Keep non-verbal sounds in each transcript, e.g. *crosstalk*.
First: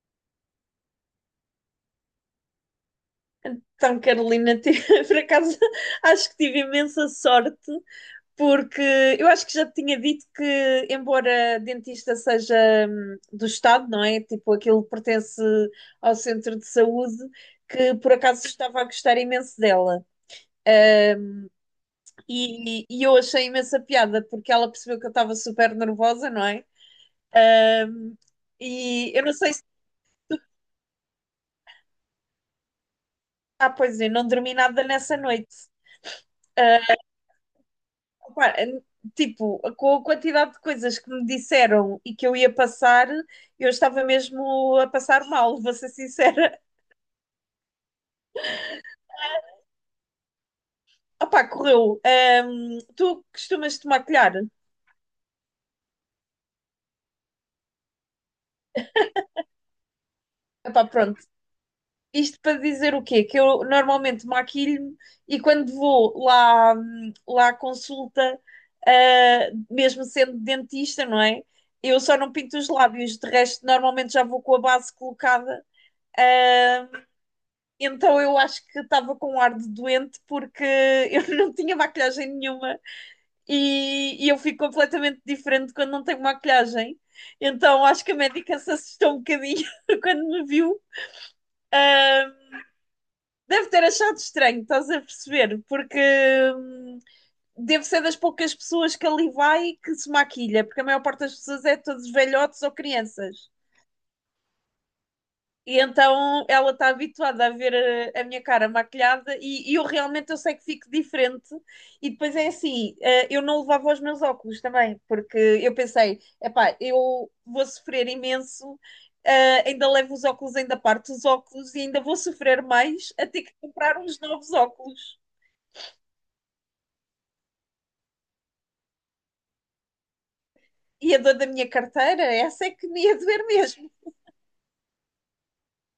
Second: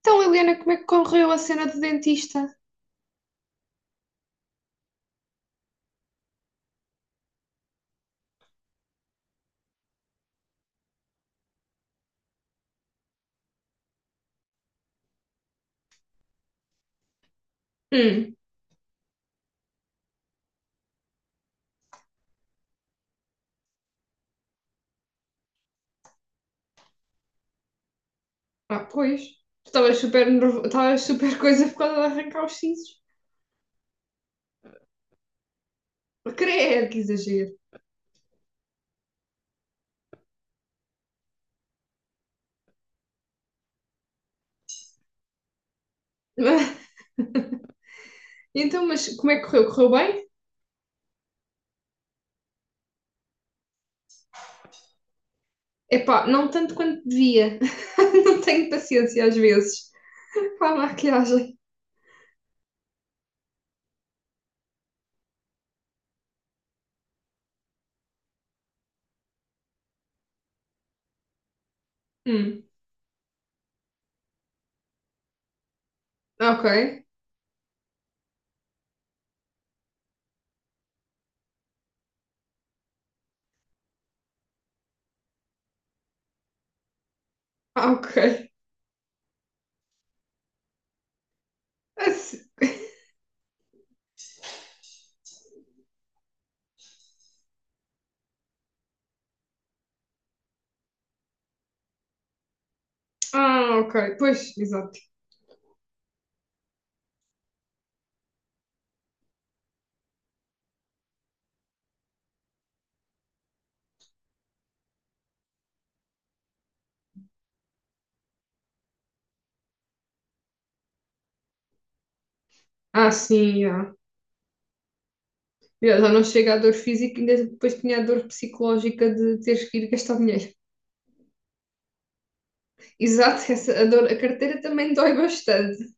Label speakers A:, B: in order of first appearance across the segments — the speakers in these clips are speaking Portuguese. A: Então, Liliana, como é que correu a cena do dentista?
B: Então, Carolina, *laughs* por acaso acho que tive imensa sorte, porque eu acho que já te tinha dito que, embora dentista seja do Estado, não é? Tipo, aquilo pertence ao centro de saúde, que por
A: Hum.
B: acaso estava a gostar imenso dela. Hum, e eu achei imensa piada, porque ela percebeu que eu estava super nervosa, não é? Hum,
A: Ah,
B: e
A: pois.
B: eu não sei se.
A: Tu Estavas super nervo... Estavas super *laughs* coisa por causa de arrancar os sisos.
B: Ah, pois é, não dormi nada nessa noite.
A: Creio, que exagero.
B: Pá, é, tipo, com a quantidade de coisas que me disseram e que eu ia passar, eu estava mesmo a passar mal, vou ser sincera.
A: *laughs* Então, mas como é que correu? Correu bem?
B: Opá, correu. Tu costumas te maquilhar?
A: Epá, não tanto quanto devia. *laughs* Não tenho paciência às vezes. Para a
B: Epá, pronto.
A: maquiagem.
B: Isto para dizer o quê? Que eu normalmente maquilho-me e quando vou lá, lá à consulta, mesmo sendo dentista, não é? Eu só não pinto
A: Hum.
B: os lábios, de resto, normalmente já vou com a base colocada.
A: Ok.
B: Então eu acho que estava com um ar de doente porque eu *laughs* não tinha maquilhagem nenhuma e eu fico completamente diferente quando não tenho maquilhagem. Então
A: Ah,
B: acho que a
A: ok.
B: médica se assustou um bocadinho *laughs* quando me viu.
A: Ah,
B: Deve ter achado estranho, estás a perceber? Porque hum, devo ser das poucas pessoas que ali vai que se maquilha, porque a maior parte das pessoas é todos velhotes ou crianças.
A: ah, ok. Pois, exato.
B: E então ela está habituada a ver a minha cara maquilhada e eu realmente eu sei que fico diferente. E depois é assim, eu não levava os meus óculos também, porque eu pensei, epá, eu vou sofrer imenso, ainda levo os óculos, ainda parto os óculos e ainda vou sofrer
A: Ah,
B: mais a ter que
A: sim, ah.
B: comprar uns novos óculos.
A: Já já não chega à dor física, ainda depois tinha a dor psicológica de teres que ir gastar dinheiro.
B: E a dor da minha carteira, essa é que me ia doer
A: Exato, *laughs* essa, a,
B: mesmo.
A: dor, a carteira também dói bastante.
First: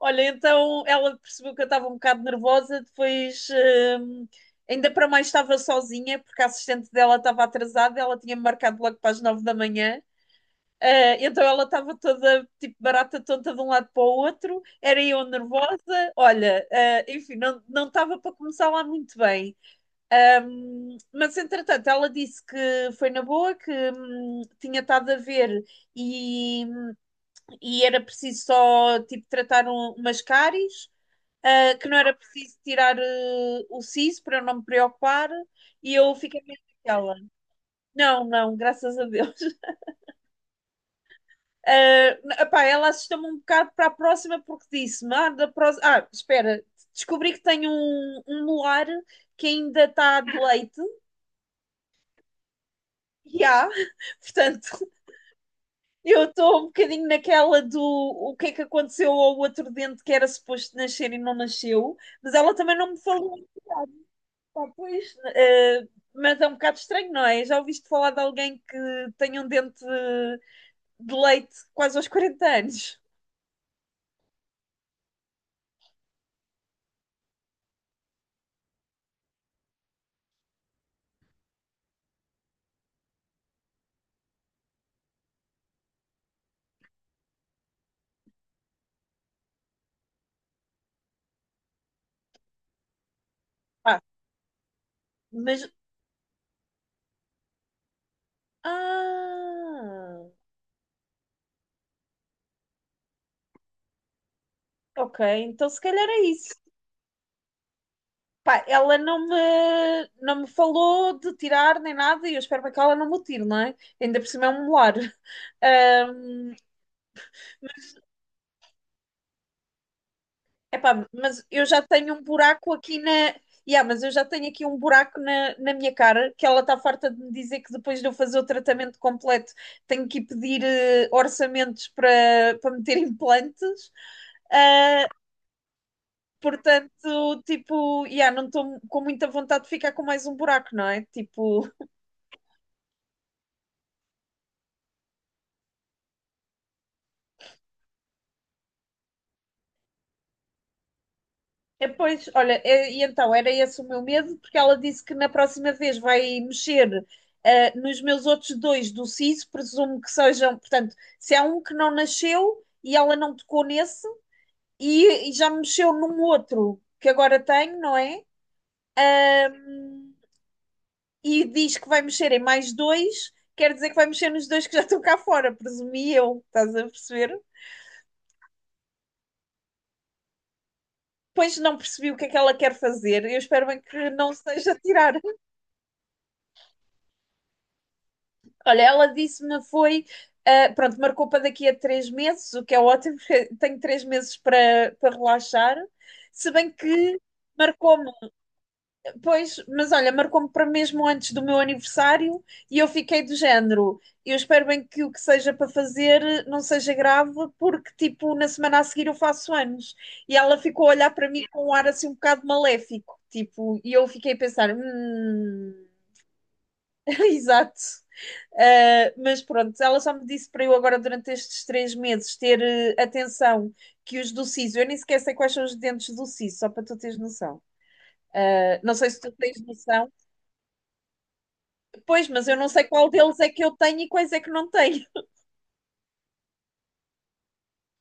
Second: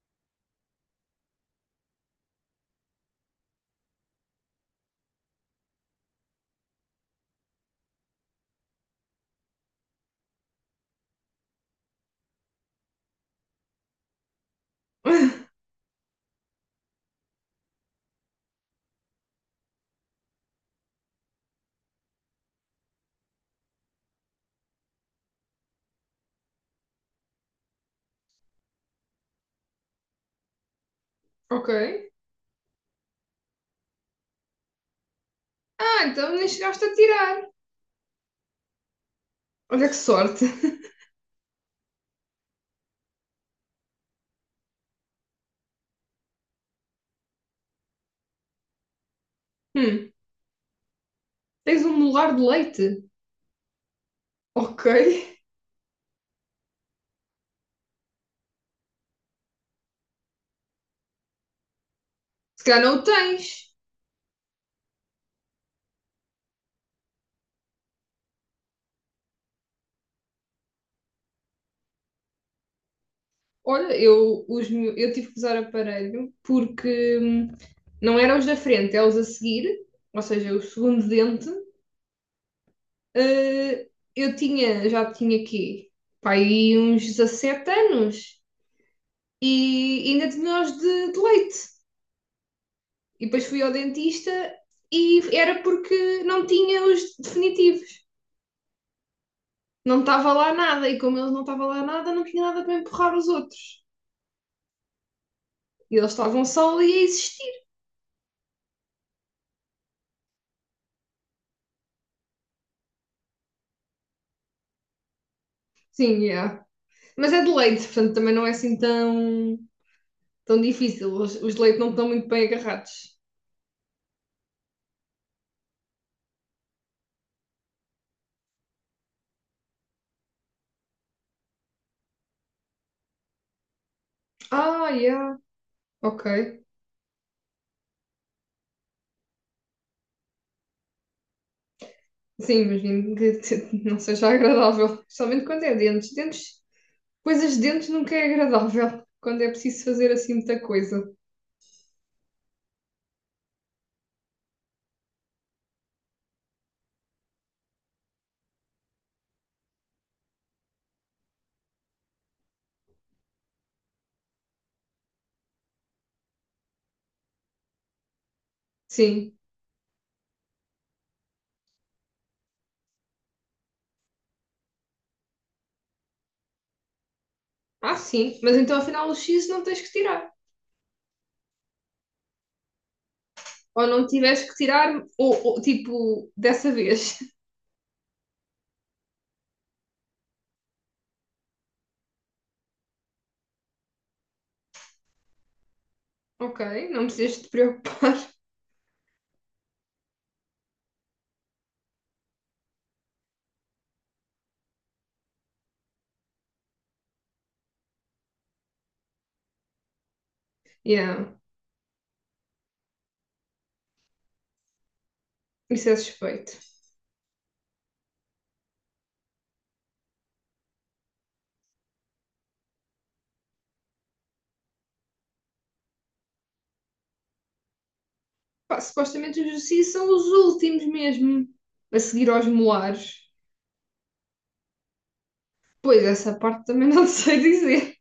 B: Olha, então ela percebeu que eu estava um bocado nervosa, depois hum, ainda para mais estava sozinha, porque a assistente dela estava atrasada, ela tinha marcado logo para as 9 da manhã. Ah, então ela estava toda tipo barata tonta de um lado para o outro, era eu
A: *laughs*
B: nervosa. Olha, enfim, não estava para começar lá muito bem. Mas entretanto, ela disse que foi na boa, que tinha estado a ver e, e era preciso só tipo tratar umas cáries,
A: Ok.
B: que não era preciso tirar, o siso, para eu não me preocupar, e
A: Ah,
B: eu
A: então
B: fiquei
A: nem
B: mesmo
A: chegaste a
B: naquela.
A: tirar.
B: Não, não, graças a Deus. *laughs*
A: Olha que sorte. *laughs*
B: Ah, epá, ela assustou-me um bocado para a próxima porque disse-me: espera, descobri que tenho um molar que ainda
A: Hum,
B: está de leite.
A: tens um molar de leite?
B: E há, *laughs*
A: Ok.
B: portanto, eu estou um bocadinho naquela do o que é que aconteceu ao outro dente que era suposto nascer e não nasceu, mas ela
A: Se
B: também
A: calhar
B: não
A: não
B: me
A: o
B: falou.
A: tens.
B: Pá, pois, mas é um bocado estranho, não é? Já ouviste falar de alguém que tenha um dente de leite quase aos 40 anos?
A: Olha, eu tive que usar aparelho porque não eram os da frente, é os a seguir, ou seja, o segundo dente. Eh, já tinha aqui, pá, aí uns 17 anos e ainda tinha os de leite. E depois fui ao
B: Pá,
A: dentista e era
B: mas.
A: porque não tinha os definitivos. Não
B: Ah,
A: estava lá nada, e como eles não estava lá nada, não tinha nada para empurrar os outros.
B: ok, então se
A: E
B: calhar
A: eles
B: é
A: estavam
B: isso.
A: só ali a existir.
B: Pá, ela não me falou de tirar nem nada e eu espero bem que ela não me o tire, não é? Ainda por cima é um molar.
A: Sim, yeah.
B: *laughs*
A: Mas é de leite, portanto também não é assim tão
B: Epá,
A: difícil. Os,
B: mas
A: os de
B: eu
A: leite
B: já
A: não estão
B: tenho um
A: muito bem
B: buraco aqui na.
A: agarrados.
B: Yeah, mas eu já tenho aqui um buraco na minha cara que ela está farta de me dizer que depois de eu fazer o tratamento completo tenho que ir pedir, orçamentos para meter *laughs* implantes.
A: Ah,
B: Ah,
A: yeah, ok.
B: portanto, tipo, yeah, não estou com muita vontade de ficar com mais um buraco, não é? Tipo,
A: Sim, imagino que *laughs* não seja agradável, especialmente quando é dentes. Dentes, coisas de dentes nunca é agradável, quando é preciso fazer assim muita coisa.
B: é, pois, olha, é, e então era esse o meu medo, porque ela disse que na próxima vez vai mexer, nos meus outros dois do siso, presumo que sejam, portanto, se há um que não nasceu e ela não tocou nesse, e já mexeu num outro que agora tenho, não é?
A: Sim,
B: E diz que vai mexer em mais dois, quer dizer que vai mexer nos dois que já estão cá fora, presumi eu, estás a perceber?
A: ah, sim, mas então afinal o X não tens que tirar.
B: Pois não percebi o que é que ela quer fazer, eu espero bem
A: Ou não
B: que não
A: tiveste que
B: seja
A: tirar,
B: tirar.
A: tipo, dessa vez. *laughs*
B: Olha, ela disse-me foi, pronto, marcou para daqui a 3 meses, o que é ótimo, *laughs* porque tenho 3 meses para relaxar. Se
A: Ok,
B: bem
A: não
B: que
A: precisas te preocupar.
B: marcou-me,
A: *laughs*
B: pois, mas olha, marcou-me para mesmo antes do meu aniversário e eu fiquei do género. Eu espero bem que o que seja para fazer não seja grave, porque tipo, na semana a seguir eu faço anos. E ela ficou a olhar
A: Yeah,
B: para mim com um ar assim um bocado maléfico, tipo, e eu fiquei a pensar,
A: isso é suspeito.
B: *laughs* exato. Mas pronto, ela só me disse para eu agora durante estes 3 meses ter, atenção que os do siso, eu nem sequer sei quais são os dentes do siso, só para tu teres noção.
A: Pá,
B: Não sei se tu
A: supostamente os
B: tens
A: X são
B: noção.
A: os últimos mesmo a seguir
B: Pois,
A: aos
B: mas eu não sei qual
A: molares.
B: deles é que eu tenho e quais é que não tenho.
A: Pois, essa parte também não *laughs* sei dizer.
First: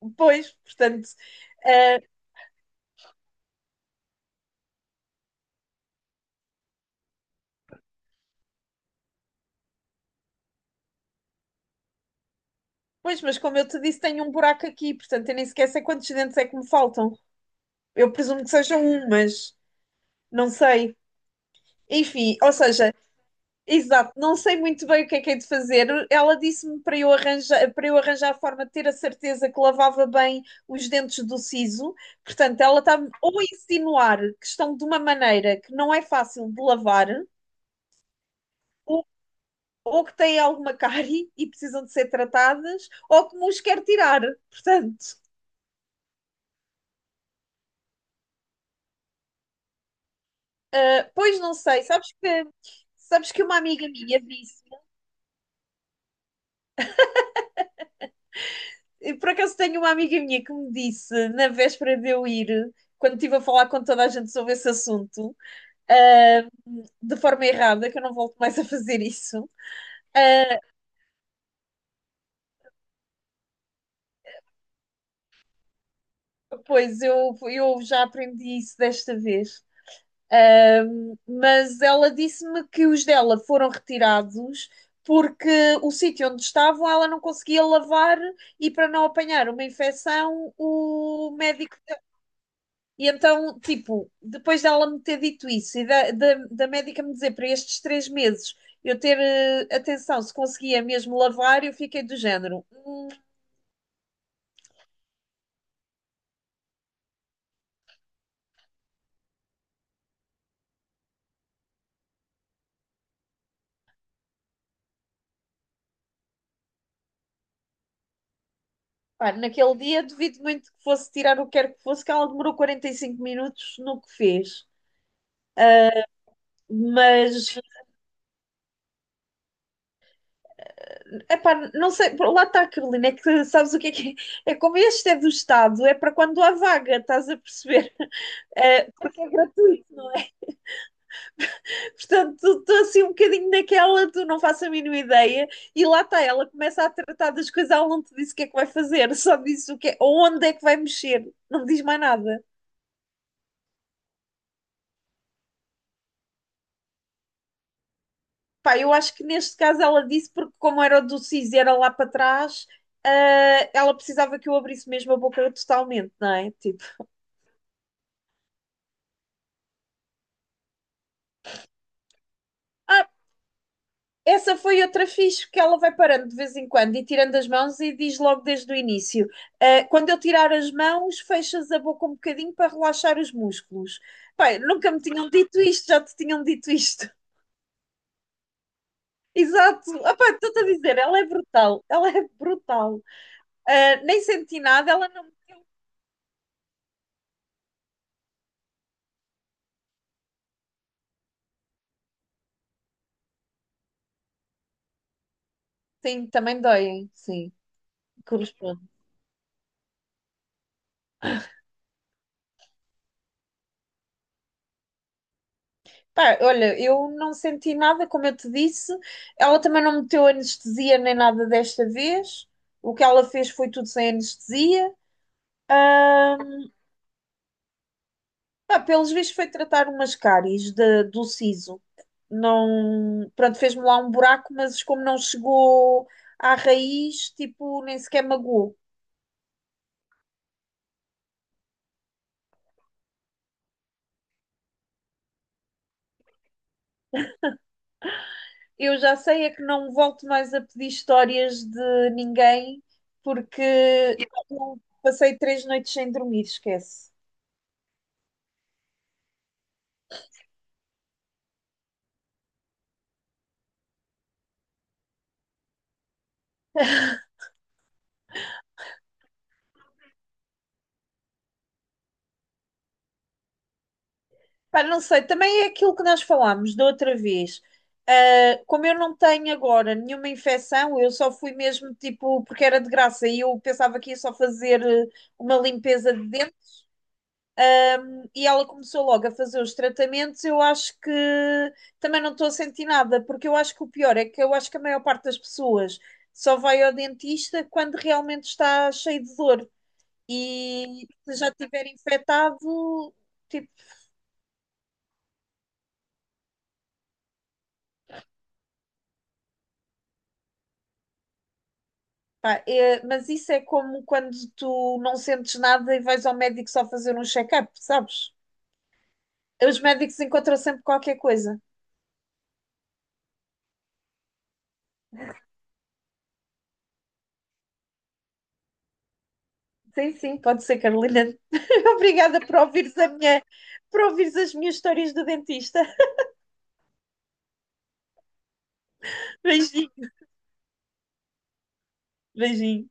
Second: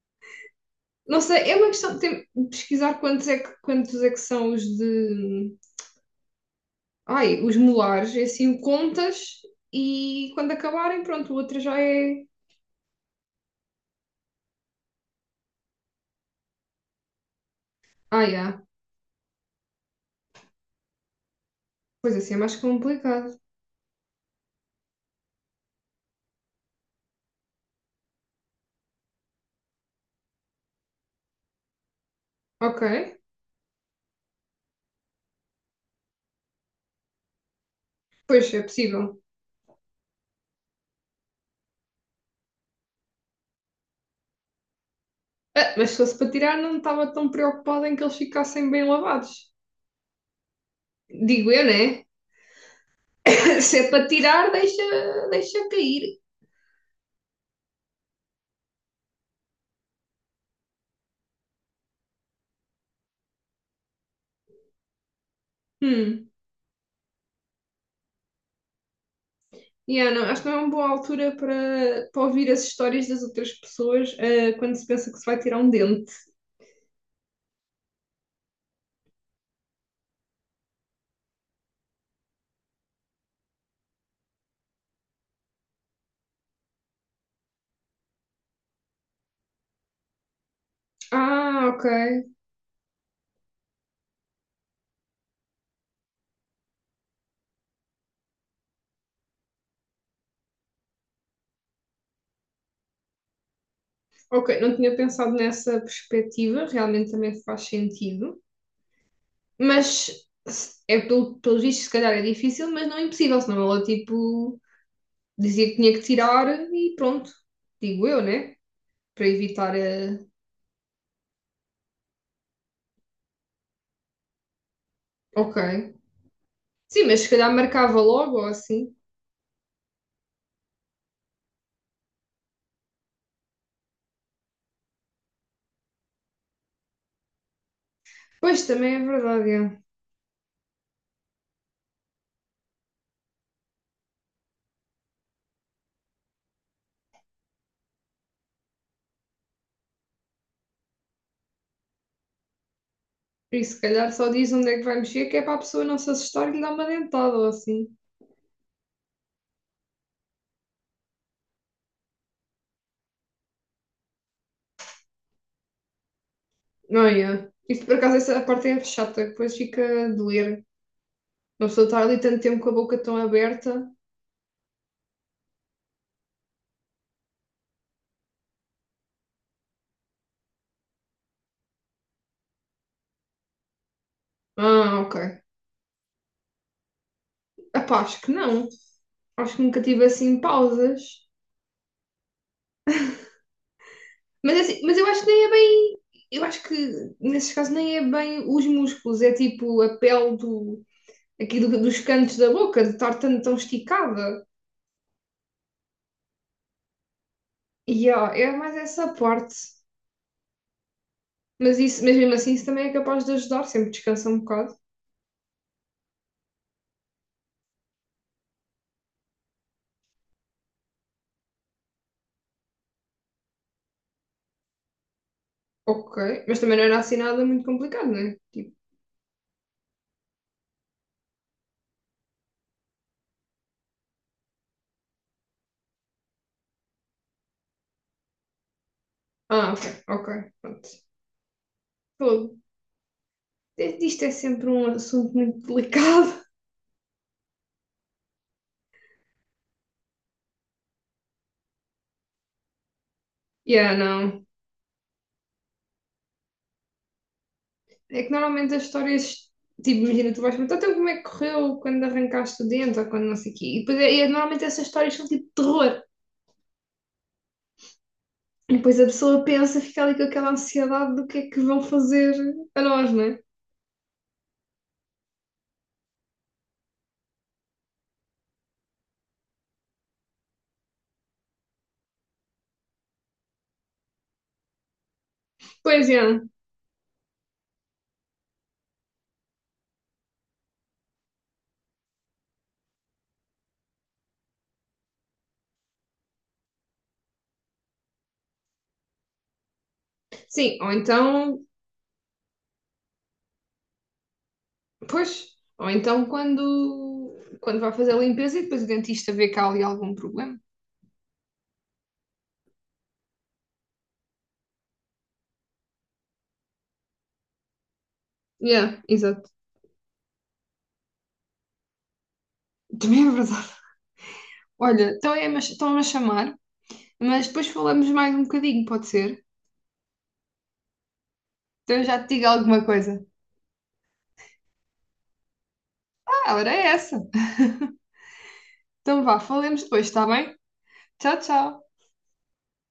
B: *laughs* Pois, portanto,
A: Não sei, é uma questão de,
B: uh,
A: de pesquisar quantos é que são os de. Ai, os molares. E assim contas e quando acabarem, pronto, o outro já é.
B: pois, mas como eu te disse, tenho um buraco aqui, portanto, eu nem sequer sei quantos dentes é que me faltam. Eu
A: Ah,
B: presumo que
A: yeah.
B: sejam um, mas não sei.
A: Pois assim é
B: Enfim, ou
A: mais
B: seja.
A: complicado.
B: Exato, não sei muito bem o que é de fazer. Ela disse-me para eu arranjar, a forma de ter a certeza que lavava bem os dentes do siso. Portanto, ela
A: Ok,
B: está-me ou a insinuar que estão de uma maneira que não é fácil de lavar,
A: pois é
B: ou,
A: possível.
B: ou que têm alguma cárie e precisam de ser tratadas, ou que me os quer tirar. Portanto,
A: Ah, mas se fosse para tirar, não estava tão preocupada em que eles ficassem bem lavados.
B: pois
A: Digo
B: não
A: eu,
B: sei.
A: né?
B: Sabes que uma
A: *laughs* Se
B: amiga
A: é para
B: minha
A: tirar,
B: disse
A: deixa cair.
B: E por acaso tenho uma amiga minha que me disse, na véspera de eu ir, quando estive a falar com toda a gente sobre esse assunto,
A: Hum.
B: ah, de forma errada, que eu não volto mais a fazer isso.
A: Yeah, não, acho que não é uma boa altura para ouvir as histórias das outras pessoas, ah, quando se pensa que se vai tirar um dente.
B: Ah, pois eu já aprendi isso desta vez. Ah, mas ela disse-me que os dela foram retirados porque o sítio onde estavam ela não conseguia lavar e para não apanhar uma infecção, o
A: Ah,
B: médico.
A: ok.
B: E então, tipo, depois dela me ter dito isso e da médica me dizer para estes 3 meses eu ter, atenção se conseguia mesmo lavar, eu fiquei do género.
A: Ok, não tinha pensado nessa perspectiva, realmente também faz sentido. Mas é pelos vistos, se calhar é difícil, mas não é impossível, senão ela tipo dizia que tinha que tirar e pronto, digo eu, né? Para
B: Pá,
A: evitar
B: naquele dia
A: a.
B: duvido muito que fosse tirar o que quer que fosse, que ela demorou 45 minutos no que fez.
A: Ok. Sim, mas se calhar
B: Mas,
A: marcava logo ou assim.
B: epá, não sei, lá está, Carolina, é que *laughs* sabes o que é que é? É como este é do Estado, é para quando há vaga, estás a perceber? *laughs*
A: Pois também é
B: Porque é
A: verdade, é.
B: gratuito, não é? Portanto, estou assim um bocadinho naquela, tu não faço a mínima ideia, e lá está, ela começa a tratar das coisas, ela não te disse o que é que vai fazer, *laughs* só disse o que é, onde é que vai mexer, não me diz mais nada.
A: Por isso, se calhar só diz onde é que vai mexer, que é para a pessoa não se assustar e lhe dar uma dentada ou assim.
B: Pá, eu acho que neste caso ela disse, porque como era o do CIS e era lá para trás, ela precisava que eu abrisse mesmo a boca totalmente, não é? Tipo,
A: Não é? Isto por acaso essa parte é chata, que depois fica a doer. Uma pessoa estar ali tanto tempo com a boca
B: ah,
A: tão aberta.
B: essa foi outra fixe, que ela vai parando de vez em quando e tirando as mãos e diz logo desde o início: quando eu tirar as mãos, fechas a boca um bocadinho para relaxar os músculos. Pai, nunca
A: Ah,
B: me
A: ok.
B: tinham dito isto, já te tinham dito isto.
A: Epá, acho que não.
B: *laughs*
A: Acho que nunca
B: Exato,
A: tive
B: Pá,
A: assim
B: estou-te a dizer,
A: pausas.
B: ela é brutal, ela é brutal. Nem
A: Mas, é
B: senti
A: assim,
B: nada,
A: mas eu
B: ela
A: acho que
B: não.
A: nem é bem. Eu acho que nesses casos nem é bem os músculos, é tipo a pele do, dos cantos da boca, de estar tão esticada.
B: Sim, também doem, sim,
A: E ó, é mais
B: corresponde.
A: essa parte. Mas, isso, mas mesmo assim, isso também é capaz de ajudar, sempre descansa um bocado.
B: Pá, olha, eu não senti nada, como eu te disse. Ela também não meteu anestesia nem nada desta vez. O que ela fez foi tudo sem anestesia.
A: Ok. Mas também não era assim nada muito complicado, não é? Tipo,
B: Pá, pelos vistos foi tratar umas cáries do siso. Não, pronto, fez-me lá um buraco, mas como não chegou à raiz, tipo, nem sequer magoou.
A: ah, ok, ok, pronto. Fogo. É, isto é sempre um assunto muito delicado. *laughs*
B: Eu já sei é que não volto mais a pedir histórias de ninguém, porque
A: Yeah, não.
B: eu passei 3 noites sem dormir, esquece.
A: É que normalmente as histórias, tipo, imagina, tu vais perguntar então como é que correu quando arrancaste o dente ou quando não sei o quê. E depois normalmente essas histórias são tipo de terror. E depois a pessoa pensa, fica ali com aquela ansiedade do que é que vão fazer a nós, não é?
B: Pá, não sei, também é aquilo que nós falámos da outra vez. Ah, como eu não tenho agora nenhuma infecção, eu só fui mesmo tipo, porque era de graça e eu pensava que ia só fazer, uma
A: Pois
B: limpeza
A: é.
B: de dentro e ela começou logo a fazer os tratamentos. Eu acho que também não estou a sentir nada, porque eu acho que o pior é que eu acho que a maior parte das pessoas só vai ao dentista quando realmente está cheio de dor
A: Sim, ou
B: e se já
A: então,
B: tiver infectado, tipo,
A: pois, ou então quando vai fazer a limpeza e depois o dentista vê que há ali algum problema.
B: pá, é, mas isso é como quando tu não sentes nada e vais ao médico só fazer um check-up, sabes?
A: Yeah, exato.
B: Os médicos encontram sempre qualquer coisa.
A: Também é verdade. Olha, então estão-me a chamar, mas depois falamos mais um bocadinho, pode ser?
B: Sim, sim, pode ser, Carolina.
A: Então
B: *laughs*
A: eu já te
B: Obrigada
A: digo
B: por
A: alguma
B: ouvires a
A: coisa.
B: minha, por ouvires as minhas histórias do dentista.
A: Ah, ela era essa. Então vá,
B: *laughs*
A: falemos depois,
B: Beijinho,
A: está bem? Tchau, tchau.
B: beijinho.